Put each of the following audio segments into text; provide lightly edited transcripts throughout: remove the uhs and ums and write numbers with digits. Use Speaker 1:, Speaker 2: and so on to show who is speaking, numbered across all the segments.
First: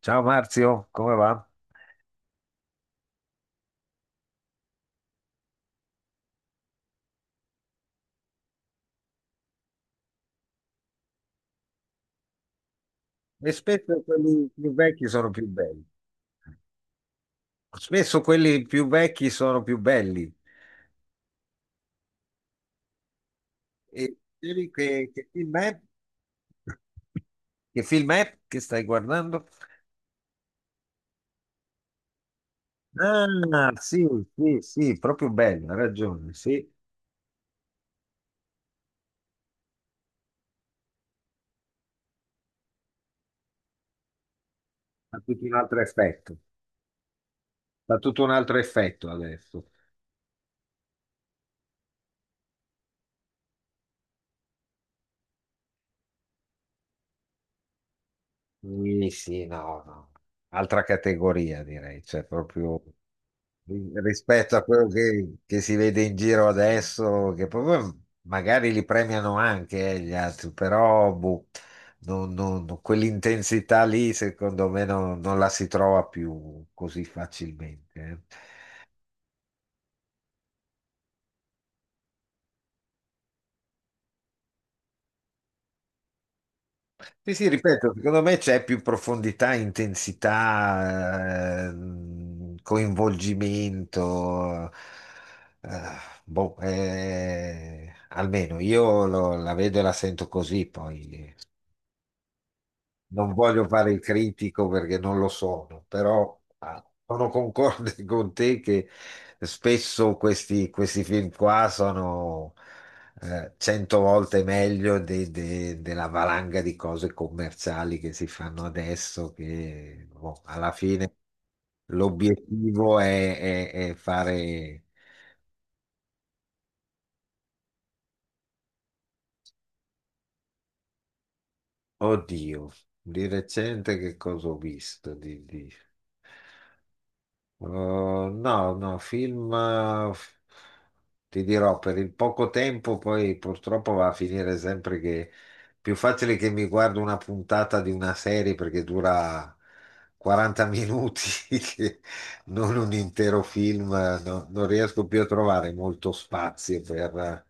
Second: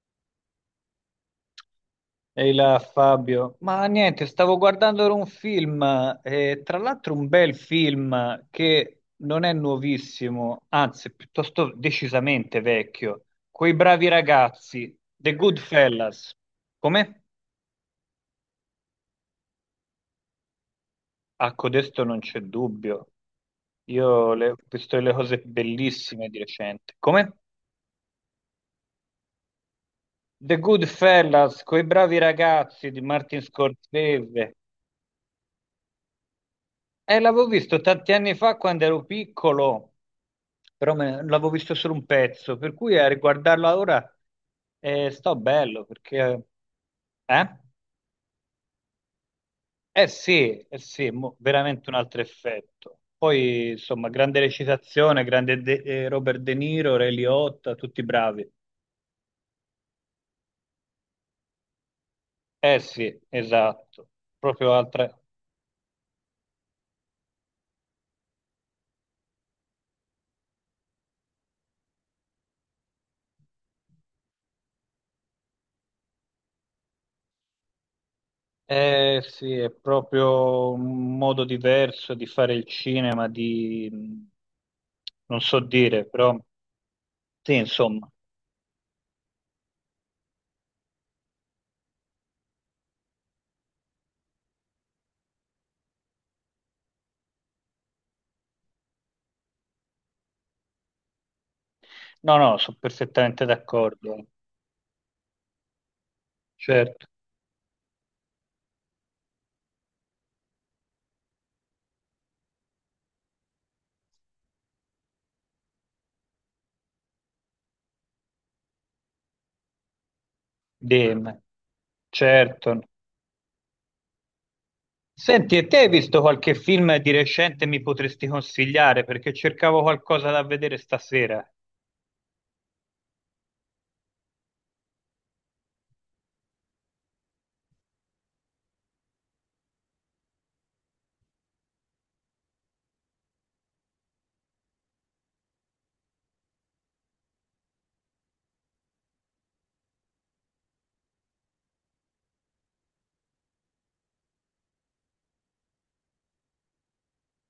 Speaker 1: Ciao Marzio, come va?
Speaker 2: Ehi là Fabio, ma niente, stavo guardando ora un film, tra l'altro un bel film che non è nuovissimo, anzi è piuttosto decisamente vecchio,
Speaker 1: E
Speaker 2: Quei
Speaker 1: spesso
Speaker 2: bravi
Speaker 1: quelli più
Speaker 2: ragazzi,
Speaker 1: vecchi sono
Speaker 2: The
Speaker 1: più
Speaker 2: Good
Speaker 1: belli.
Speaker 2: Fellas. Come?
Speaker 1: Spesso quelli più vecchi sono più belli.
Speaker 2: A codesto non c'è dubbio,
Speaker 1: E
Speaker 2: ho
Speaker 1: dicevi
Speaker 2: visto
Speaker 1: che,
Speaker 2: le
Speaker 1: che
Speaker 2: cose
Speaker 1: film è?
Speaker 2: bellissime di recente. Come?
Speaker 1: Che film è che stai guardando?
Speaker 2: The Good Fellas, Quei bravi ragazzi di Martin
Speaker 1: Ah, sì,
Speaker 2: Scorsese.
Speaker 1: sì, sì, proprio bello, hai ragione, sì.
Speaker 2: L'avevo visto tanti anni fa quando ero piccolo, però l'avevo visto solo un pezzo, per cui a riguardarlo ora
Speaker 1: Fa
Speaker 2: sto
Speaker 1: tutto un altro
Speaker 2: bello
Speaker 1: effetto.
Speaker 2: perché... Eh?
Speaker 1: Fa tutto un altro effetto adesso.
Speaker 2: Sì, eh sì, veramente un altro effetto. Poi, insomma, grande recitazione, grande Robert De Niro, Ray Liotta, tutti bravi.
Speaker 1: Sì, sì, no, no. Altra categoria direi, cioè
Speaker 2: Eh
Speaker 1: proprio
Speaker 2: sì, esatto,
Speaker 1: rispetto a
Speaker 2: proprio
Speaker 1: quello
Speaker 2: altra...
Speaker 1: che si vede in giro adesso, che proprio magari li premiano anche gli altri, però boh, quell'intensità lì secondo me non la si trova più così facilmente.
Speaker 2: Eh sì, è proprio un modo diverso di fare il cinema, di... non so dire, però
Speaker 1: Sì, sì,
Speaker 2: sì,
Speaker 1: ripeto,
Speaker 2: insomma.
Speaker 1: secondo me c'è più profondità, intensità, coinvolgimento. Eh, boh, almeno io la vedo e la sento così. Poi
Speaker 2: No, no, sono
Speaker 1: non
Speaker 2: perfettamente
Speaker 1: voglio fare il
Speaker 2: d'accordo,
Speaker 1: critico perché non lo sono, però
Speaker 2: certo,
Speaker 1: sono concorde con te che spesso questi film qua sono cento volte meglio della valanga di cose commerciali che si fanno adesso, che boh, alla fine
Speaker 2: dimmi, certo.
Speaker 1: l'obiettivo è fare...
Speaker 2: Senti, e te hai visto qualche film di recente mi potresti consigliare? Perché cercavo qualcosa da vedere stasera,
Speaker 1: Oddio, di recente che cosa ho visto? No, no, film, ti dirò, per il poco tempo poi purtroppo va a finire sempre che è più facile che mi guardo una puntata di una serie perché dura 40 minuti, che non un intero film, non riesco più a trovare molto spazio per eh,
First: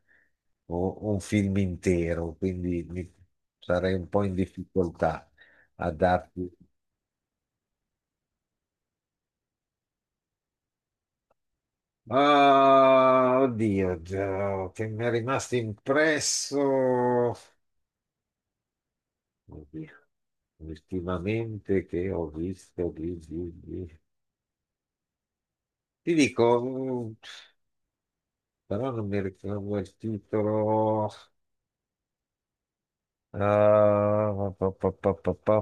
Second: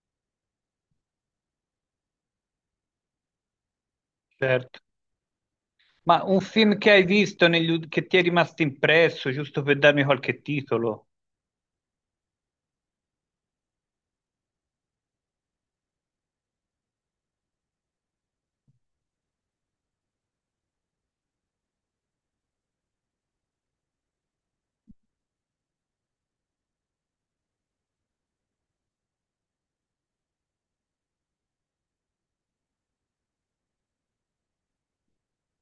Speaker 1: o- un film intero, quindi sarei un po' in
Speaker 2: certo.
Speaker 1: difficoltà a
Speaker 2: Ma un
Speaker 1: darti.
Speaker 2: film che hai visto che ti è rimasto impresso, giusto per darmi qualche titolo?
Speaker 1: Ah, oddio, già, che mi è rimasto impresso. Oddio, ultimamente che ho visto ti dico, però non mi ricordo il titolo. Ah, pa, pa, pa, pa, pa.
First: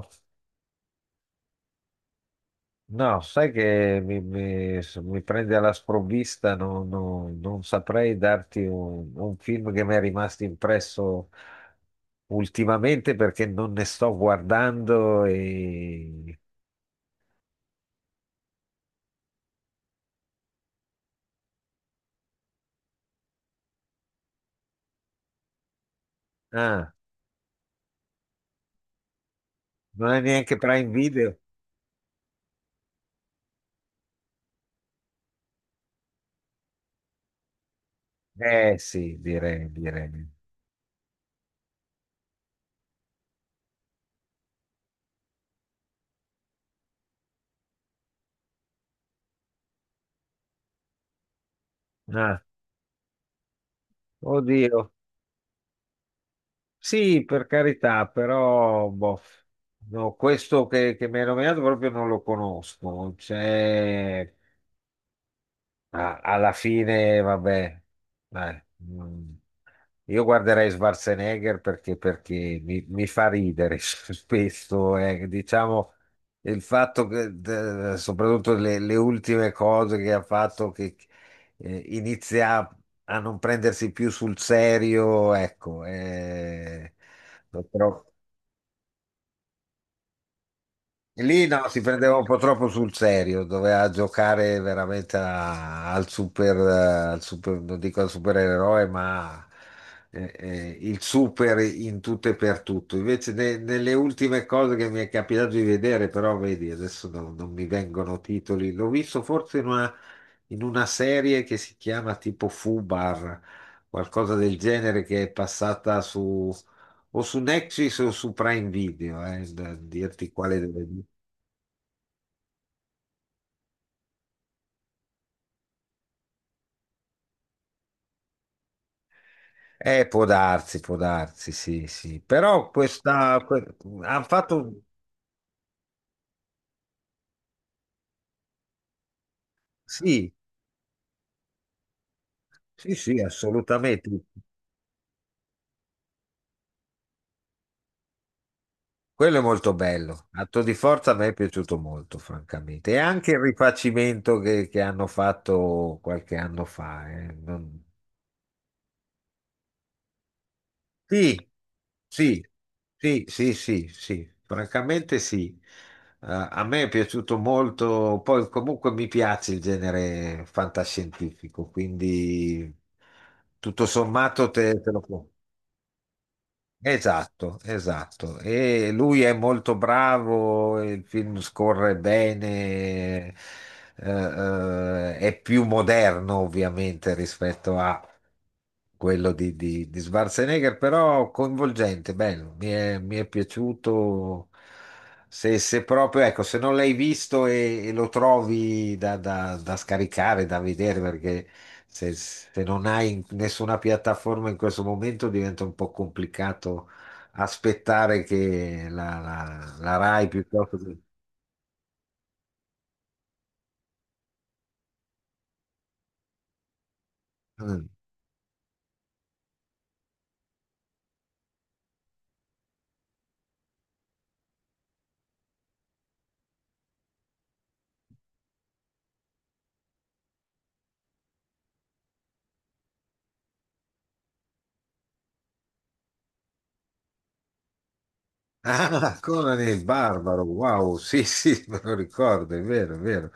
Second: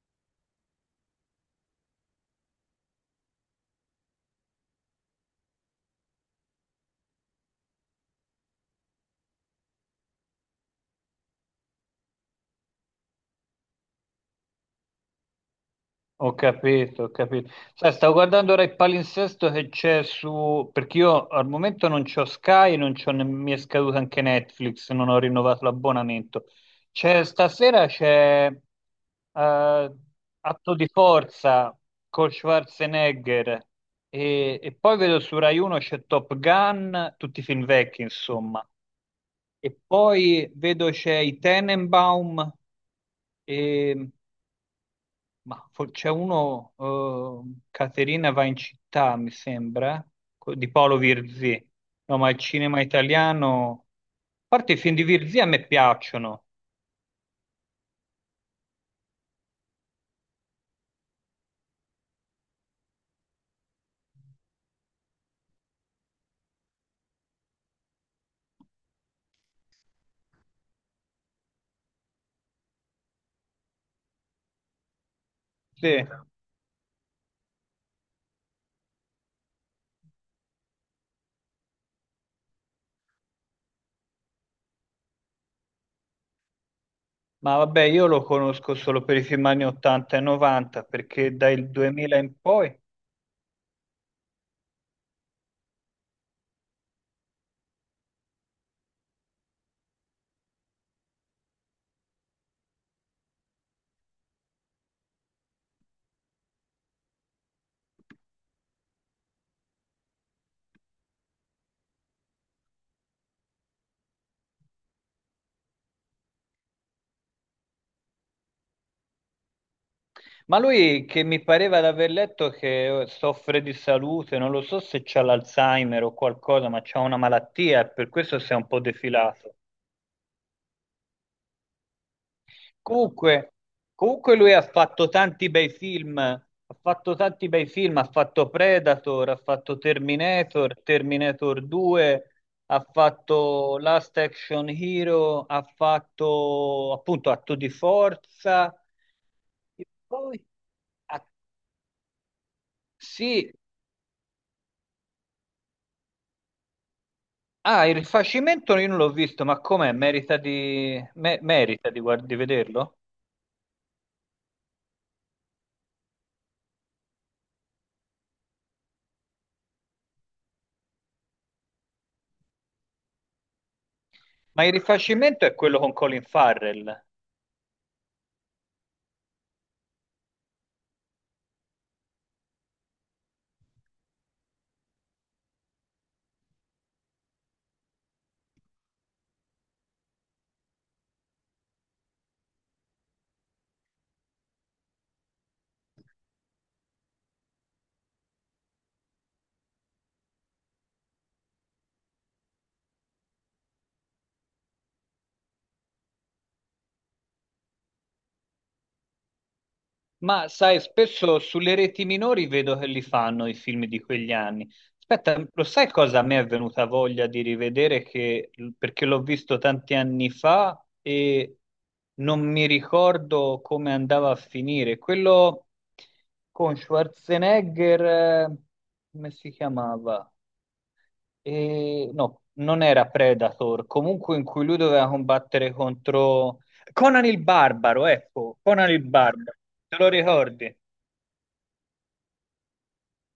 Speaker 1: No, sai che mi prende alla sprovvista, non saprei darti un film che mi è rimasto impresso ultimamente perché non ne sto guardando
Speaker 2: Ho
Speaker 1: e...
Speaker 2: capito, ho capito. Sai, stavo guardando ora il palinsesto che c'è su... perché io al momento non c'ho Sky, non c'ho ne- mi è scaduto anche Netflix, non ho rinnovato l'abbonamento.
Speaker 1: Ah,
Speaker 2: C'è stasera c'è
Speaker 1: non è neanche
Speaker 2: Atto di
Speaker 1: Prime Video?
Speaker 2: forza con Schwarzenegger e poi vedo su Rai 1 c'è Top Gun, tutti i film vecchi, insomma.
Speaker 1: Eh sì, direi,
Speaker 2: E
Speaker 1: direi.
Speaker 2: poi vedo c'è i Tenenbaum e c'è uno, Caterina va in città, mi sembra, di Paolo Virzì. No, ma il
Speaker 1: Ah,
Speaker 2: cinema italiano... A parte i
Speaker 1: oddio.
Speaker 2: film di Virzì a me piacciono,
Speaker 1: Sì, per carità, però boh, no, questo che mi hai nominato proprio non lo conosco. C'è... Ah, alla fine, vabbè, dai, io guarderei Schwarzenegger perché, perché mi fa ridere spesso, diciamo,
Speaker 2: sì.
Speaker 1: il fatto che, soprattutto le ultime cose che ha fatto, che inizia a non prendersi più sul serio, ecco.
Speaker 2: Ma vabbè,
Speaker 1: Però
Speaker 2: io lo conosco solo per i film anni 80 e 90, perché
Speaker 1: lì no,
Speaker 2: dal
Speaker 1: si prendeva
Speaker 2: 2000
Speaker 1: un po'
Speaker 2: in
Speaker 1: troppo
Speaker 2: poi...
Speaker 1: sul serio, doveva giocare veramente al super, al non dico al supereroe, ma il super in tutto e per tutto. Invece nelle ultime cose che mi è capitato di vedere, però vedi, adesso non mi vengono titoli, l'ho visto forse in una serie che si chiama tipo Fubar, qualcosa del genere che è passata su o su Nexus o su Prime Video, da dirti quale
Speaker 2: Ma
Speaker 1: deve...
Speaker 2: lui, che mi pareva di aver letto che soffre di salute, non lo so se c'ha l'Alzheimer o qualcosa, ma c'ha una malattia, e per questo si è un po' defilato.
Speaker 1: Può darsi, sì, sì.
Speaker 2: Comunque,
Speaker 1: Hanno
Speaker 2: comunque lui ha
Speaker 1: fatto,
Speaker 2: fatto tanti bei film, ha fatto tanti bei film, ha fatto Predator, ha fatto
Speaker 1: sì,
Speaker 2: Terminator, Terminator 2, ha
Speaker 1: sì, sì,
Speaker 2: fatto
Speaker 1: assolutamente.
Speaker 2: Last Action Hero, ha fatto appunto Atto di Forza,
Speaker 1: Quello è molto
Speaker 2: e
Speaker 1: bello.
Speaker 2: poi
Speaker 1: Atto di forza a
Speaker 2: ah,
Speaker 1: me è piaciuto molto, francamente. E anche il
Speaker 2: sì,
Speaker 1: rifacimento che hanno fatto qualche anno fa. Non...
Speaker 2: ah, il rifacimento io non l'ho visto, ma com'è?
Speaker 1: Sì,
Speaker 2: Merita di, di
Speaker 1: sì,
Speaker 2: vederlo?
Speaker 1: sì, sì, sì, sì, francamente sì. A me è piaciuto molto, poi comunque mi piace il genere fantascientifico, quindi tutto sommato
Speaker 2: Ma il
Speaker 1: te lo può...
Speaker 2: rifacimento è quello con Colin Farrell.
Speaker 1: Esatto, esatto. E lui è molto bravo, il film scorre bene, è più moderno ovviamente rispetto a quello di Schwarzenegger, però coinvolgente, bello, mi è piaciuto. Se proprio, ecco, se non l'hai visto e lo trovi da scaricare, da vedere, perché se non hai nessuna piattaforma in questo momento diventa un po' complicato aspettare che la Rai
Speaker 2: Ma
Speaker 1: piuttosto
Speaker 2: sai,
Speaker 1: che...
Speaker 2: spesso sulle reti minori vedo che li fanno i film di quegli anni. Aspetta, lo sai cosa a me è venuta voglia di
Speaker 1: Mm.
Speaker 2: rivedere? Che, perché l'ho visto tanti anni fa e non mi ricordo come andava a finire. Quello con Schwarzenegger, eh, come si chiamava? E, no, non era Predator, comunque in cui lui doveva combattere contro Conan il Barbaro, ecco, Conan il
Speaker 1: Ah,
Speaker 2: Barbaro,
Speaker 1: Conan il
Speaker 2: te lo
Speaker 1: Barbaro,
Speaker 2: ricordi?
Speaker 1: wow, sì, sì, me lo ricordo, è vero, è vero.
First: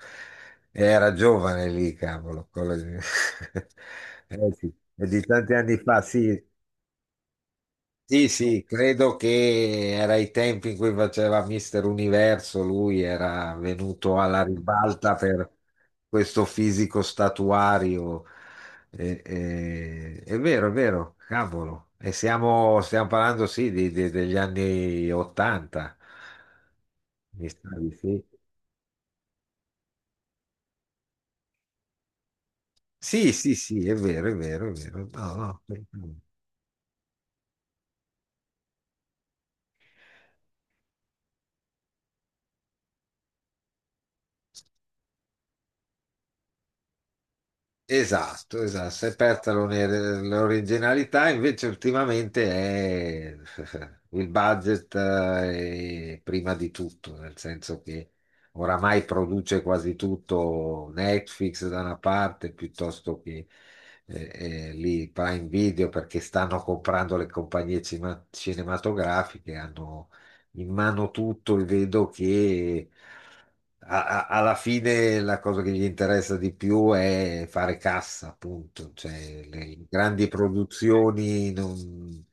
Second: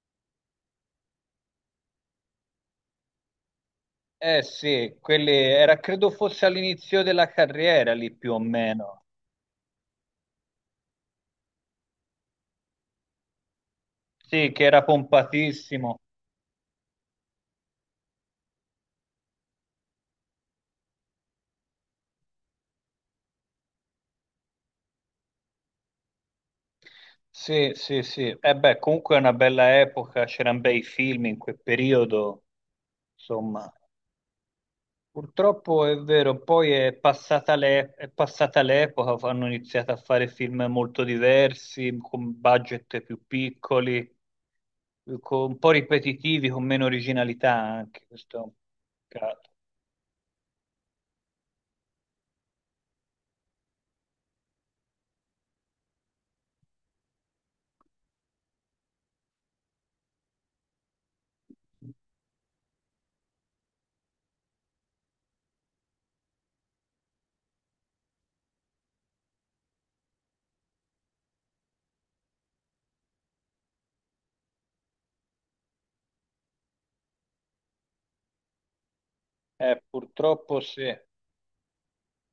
Speaker 1: Era giovane lì, cavolo. Conan...
Speaker 2: Eh
Speaker 1: Eh sì,
Speaker 2: sì,
Speaker 1: è di
Speaker 2: quelli
Speaker 1: tanti anni
Speaker 2: era,
Speaker 1: fa,
Speaker 2: credo
Speaker 1: sì,
Speaker 2: fosse all'inizio della carriera lì
Speaker 1: sì,
Speaker 2: più o
Speaker 1: sì,
Speaker 2: meno.
Speaker 1: credo che era i tempi in cui faceva Mister Universo, lui era venuto alla
Speaker 2: Sì, che era
Speaker 1: ribalta per
Speaker 2: pompatissimo.
Speaker 1: questo fisico statuario. È vero, cavolo. E siamo, stiamo parlando, sì, degli anni 80. Mi
Speaker 2: Sì,
Speaker 1: stavi,
Speaker 2: sì,
Speaker 1: sì?
Speaker 2: sì. E beh, comunque è una bella epoca, c'erano bei film in quel periodo,
Speaker 1: Sì, sì,
Speaker 2: insomma.
Speaker 1: sì, è vero, è vero, è vero. No, no, per...
Speaker 2: Purtroppo è vero, poi è passata l'epoca, hanno iniziato a fare film molto diversi, con budget più piccoli, un po' ripetitivi, con meno originalità anche, questo è un
Speaker 1: Esatto, esatto. Si è persa
Speaker 2: peccato.
Speaker 1: l'originalità, invece ultimamente è il budget è prima di tutto, nel senso che oramai produce quasi tutto Netflix da una parte piuttosto che eh, lì Prime Video perché stanno comprando le compagnie cinematografiche, hanno in mano tutto e vedo che alla fine la cosa che gli interessa di più è fare cassa, appunto. Cioè, le grandi
Speaker 2: Purtroppo sì,
Speaker 1: produzioni non...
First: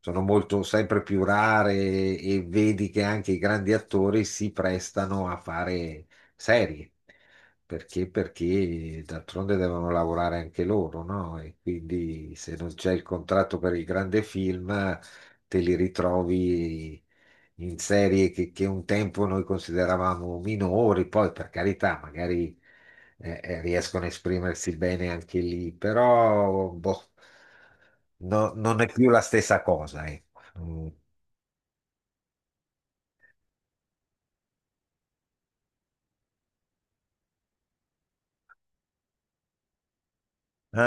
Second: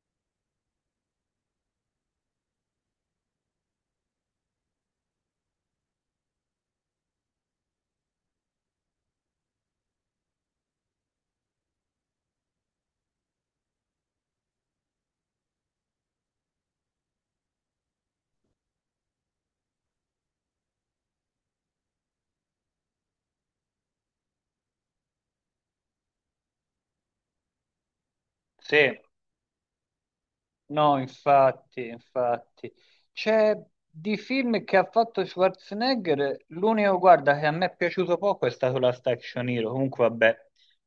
Speaker 1: sono molto sempre più rare e vedi che anche i grandi attori si prestano a fare serie. Perché? Perché d'altronde devono lavorare anche loro, no? E quindi se non c'è il contratto per il grande film, te li ritrovi in serie che un tempo noi consideravamo minori, poi per carità, magari riescono a esprimersi bene anche lì, però boh, non è
Speaker 2: sì,
Speaker 1: più la stessa cosa, ecco. Mm.
Speaker 2: no, infatti, infatti. C'è di film che ha fatto Schwarzenegger, l'unico, guarda, che a me è piaciuto poco è stato la Action Hero, comunque vabbè,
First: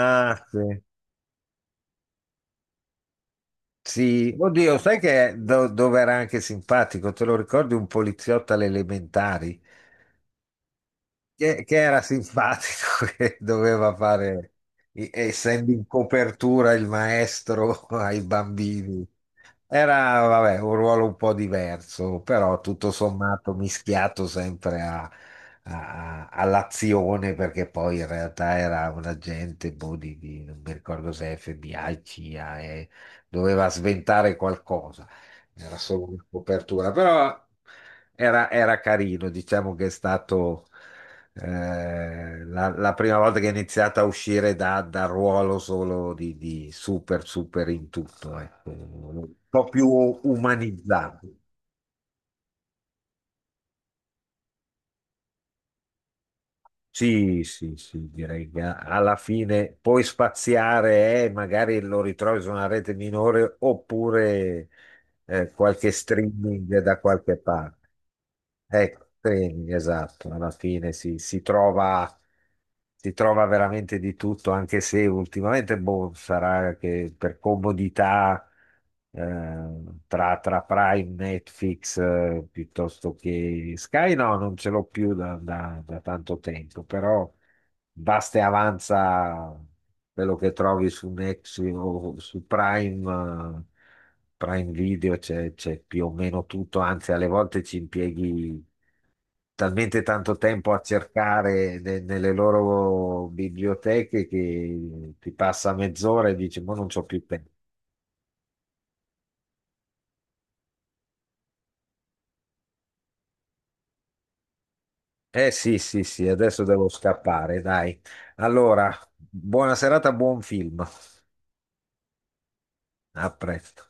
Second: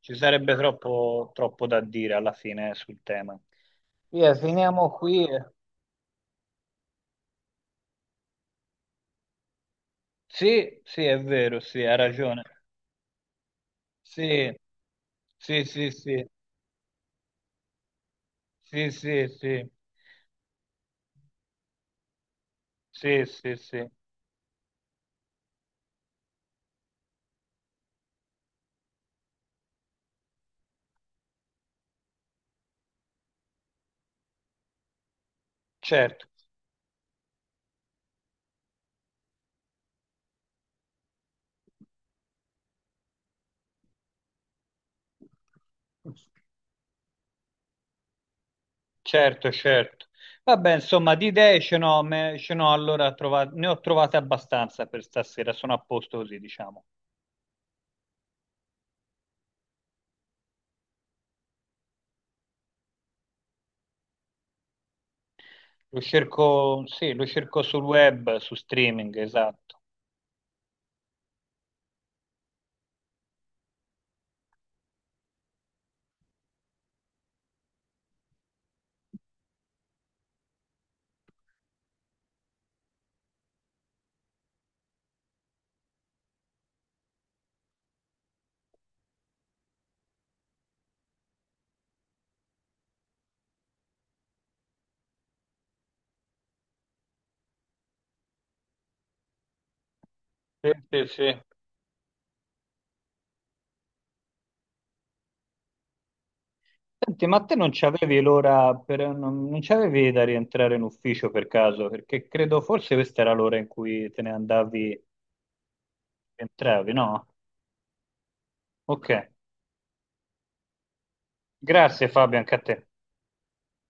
Speaker 2: ci sarebbe
Speaker 1: sì.
Speaker 2: troppo da dire alla fine sul tema. Via,
Speaker 1: Sì. Oddio,
Speaker 2: finiamo
Speaker 1: sai
Speaker 2: qui.
Speaker 1: che dove era anche simpatico? Te lo ricordi Un poliziotto alle elementari?
Speaker 2: Sì, sì, è vero,
Speaker 1: Che
Speaker 2: sì, ha
Speaker 1: era
Speaker 2: ragione.
Speaker 1: simpatico, che doveva
Speaker 2: Sì.
Speaker 1: fare,
Speaker 2: Sì,
Speaker 1: essendo in
Speaker 2: sì, sì,
Speaker 1: copertura il maestro ai
Speaker 2: sì,
Speaker 1: bambini.
Speaker 2: sì, sì,
Speaker 1: Era, vabbè, un ruolo un po' diverso, però tutto
Speaker 2: sì,
Speaker 1: sommato
Speaker 2: sì, sì,
Speaker 1: mischiato sempre all'azione, perché poi in realtà era un agente, boh, non mi ricordo se FBI, CIA, e doveva sventare qualcosa. Era solo una
Speaker 2: certo.
Speaker 1: copertura, però era, era carino, diciamo che è stato. La prima volta che ho iniziato a uscire dal ruolo solo di super, super in tutto, ecco. Un
Speaker 2: Certo,
Speaker 1: po' più
Speaker 2: certo. Vabbè, insomma, di
Speaker 1: umanizzato.
Speaker 2: idee ce n'ho, ne ho trovate abbastanza per stasera, sono a posto così, diciamo.
Speaker 1: Sì, sì, sì, direi che alla fine puoi spaziare e magari lo ritrovi su una rete minore oppure qualche
Speaker 2: Lo
Speaker 1: streaming
Speaker 2: cerco,
Speaker 1: da
Speaker 2: sì, lo
Speaker 1: qualche
Speaker 2: cerco sul
Speaker 1: parte.
Speaker 2: web, su
Speaker 1: Ecco,
Speaker 2: streaming,
Speaker 1: training,
Speaker 2: esatto.
Speaker 1: esatto, alla fine si trova veramente di tutto, anche se ultimamente boh, sarà che per comodità eh, tra Prime, Netflix, piuttosto che Sky, no, non ce l'ho più da, da tanto tempo, però basta e avanza quello che trovi su Next o su Prime, Prime Video, c'è più o meno tutto, anzi alle volte ci impieghi talmente tanto
Speaker 2: Sì,
Speaker 1: tempo a
Speaker 2: sì, sì.
Speaker 1: cercare nelle loro biblioteche che ti passa mezz'ora e dici, ma non c'ho più
Speaker 2: Senti, ma
Speaker 1: tempo.
Speaker 2: te non c'avevi l'ora per, non c'avevi da rientrare in ufficio per caso? Perché credo forse questa era l'ora in cui te ne andavi,
Speaker 1: Eh sì, sì, sì, adesso devo
Speaker 2: entravi, no?
Speaker 1: scappare, dai. Allora,
Speaker 2: Ok,
Speaker 1: buona serata, buon film.
Speaker 2: grazie Fabio, anche a te.
Speaker 1: A presto.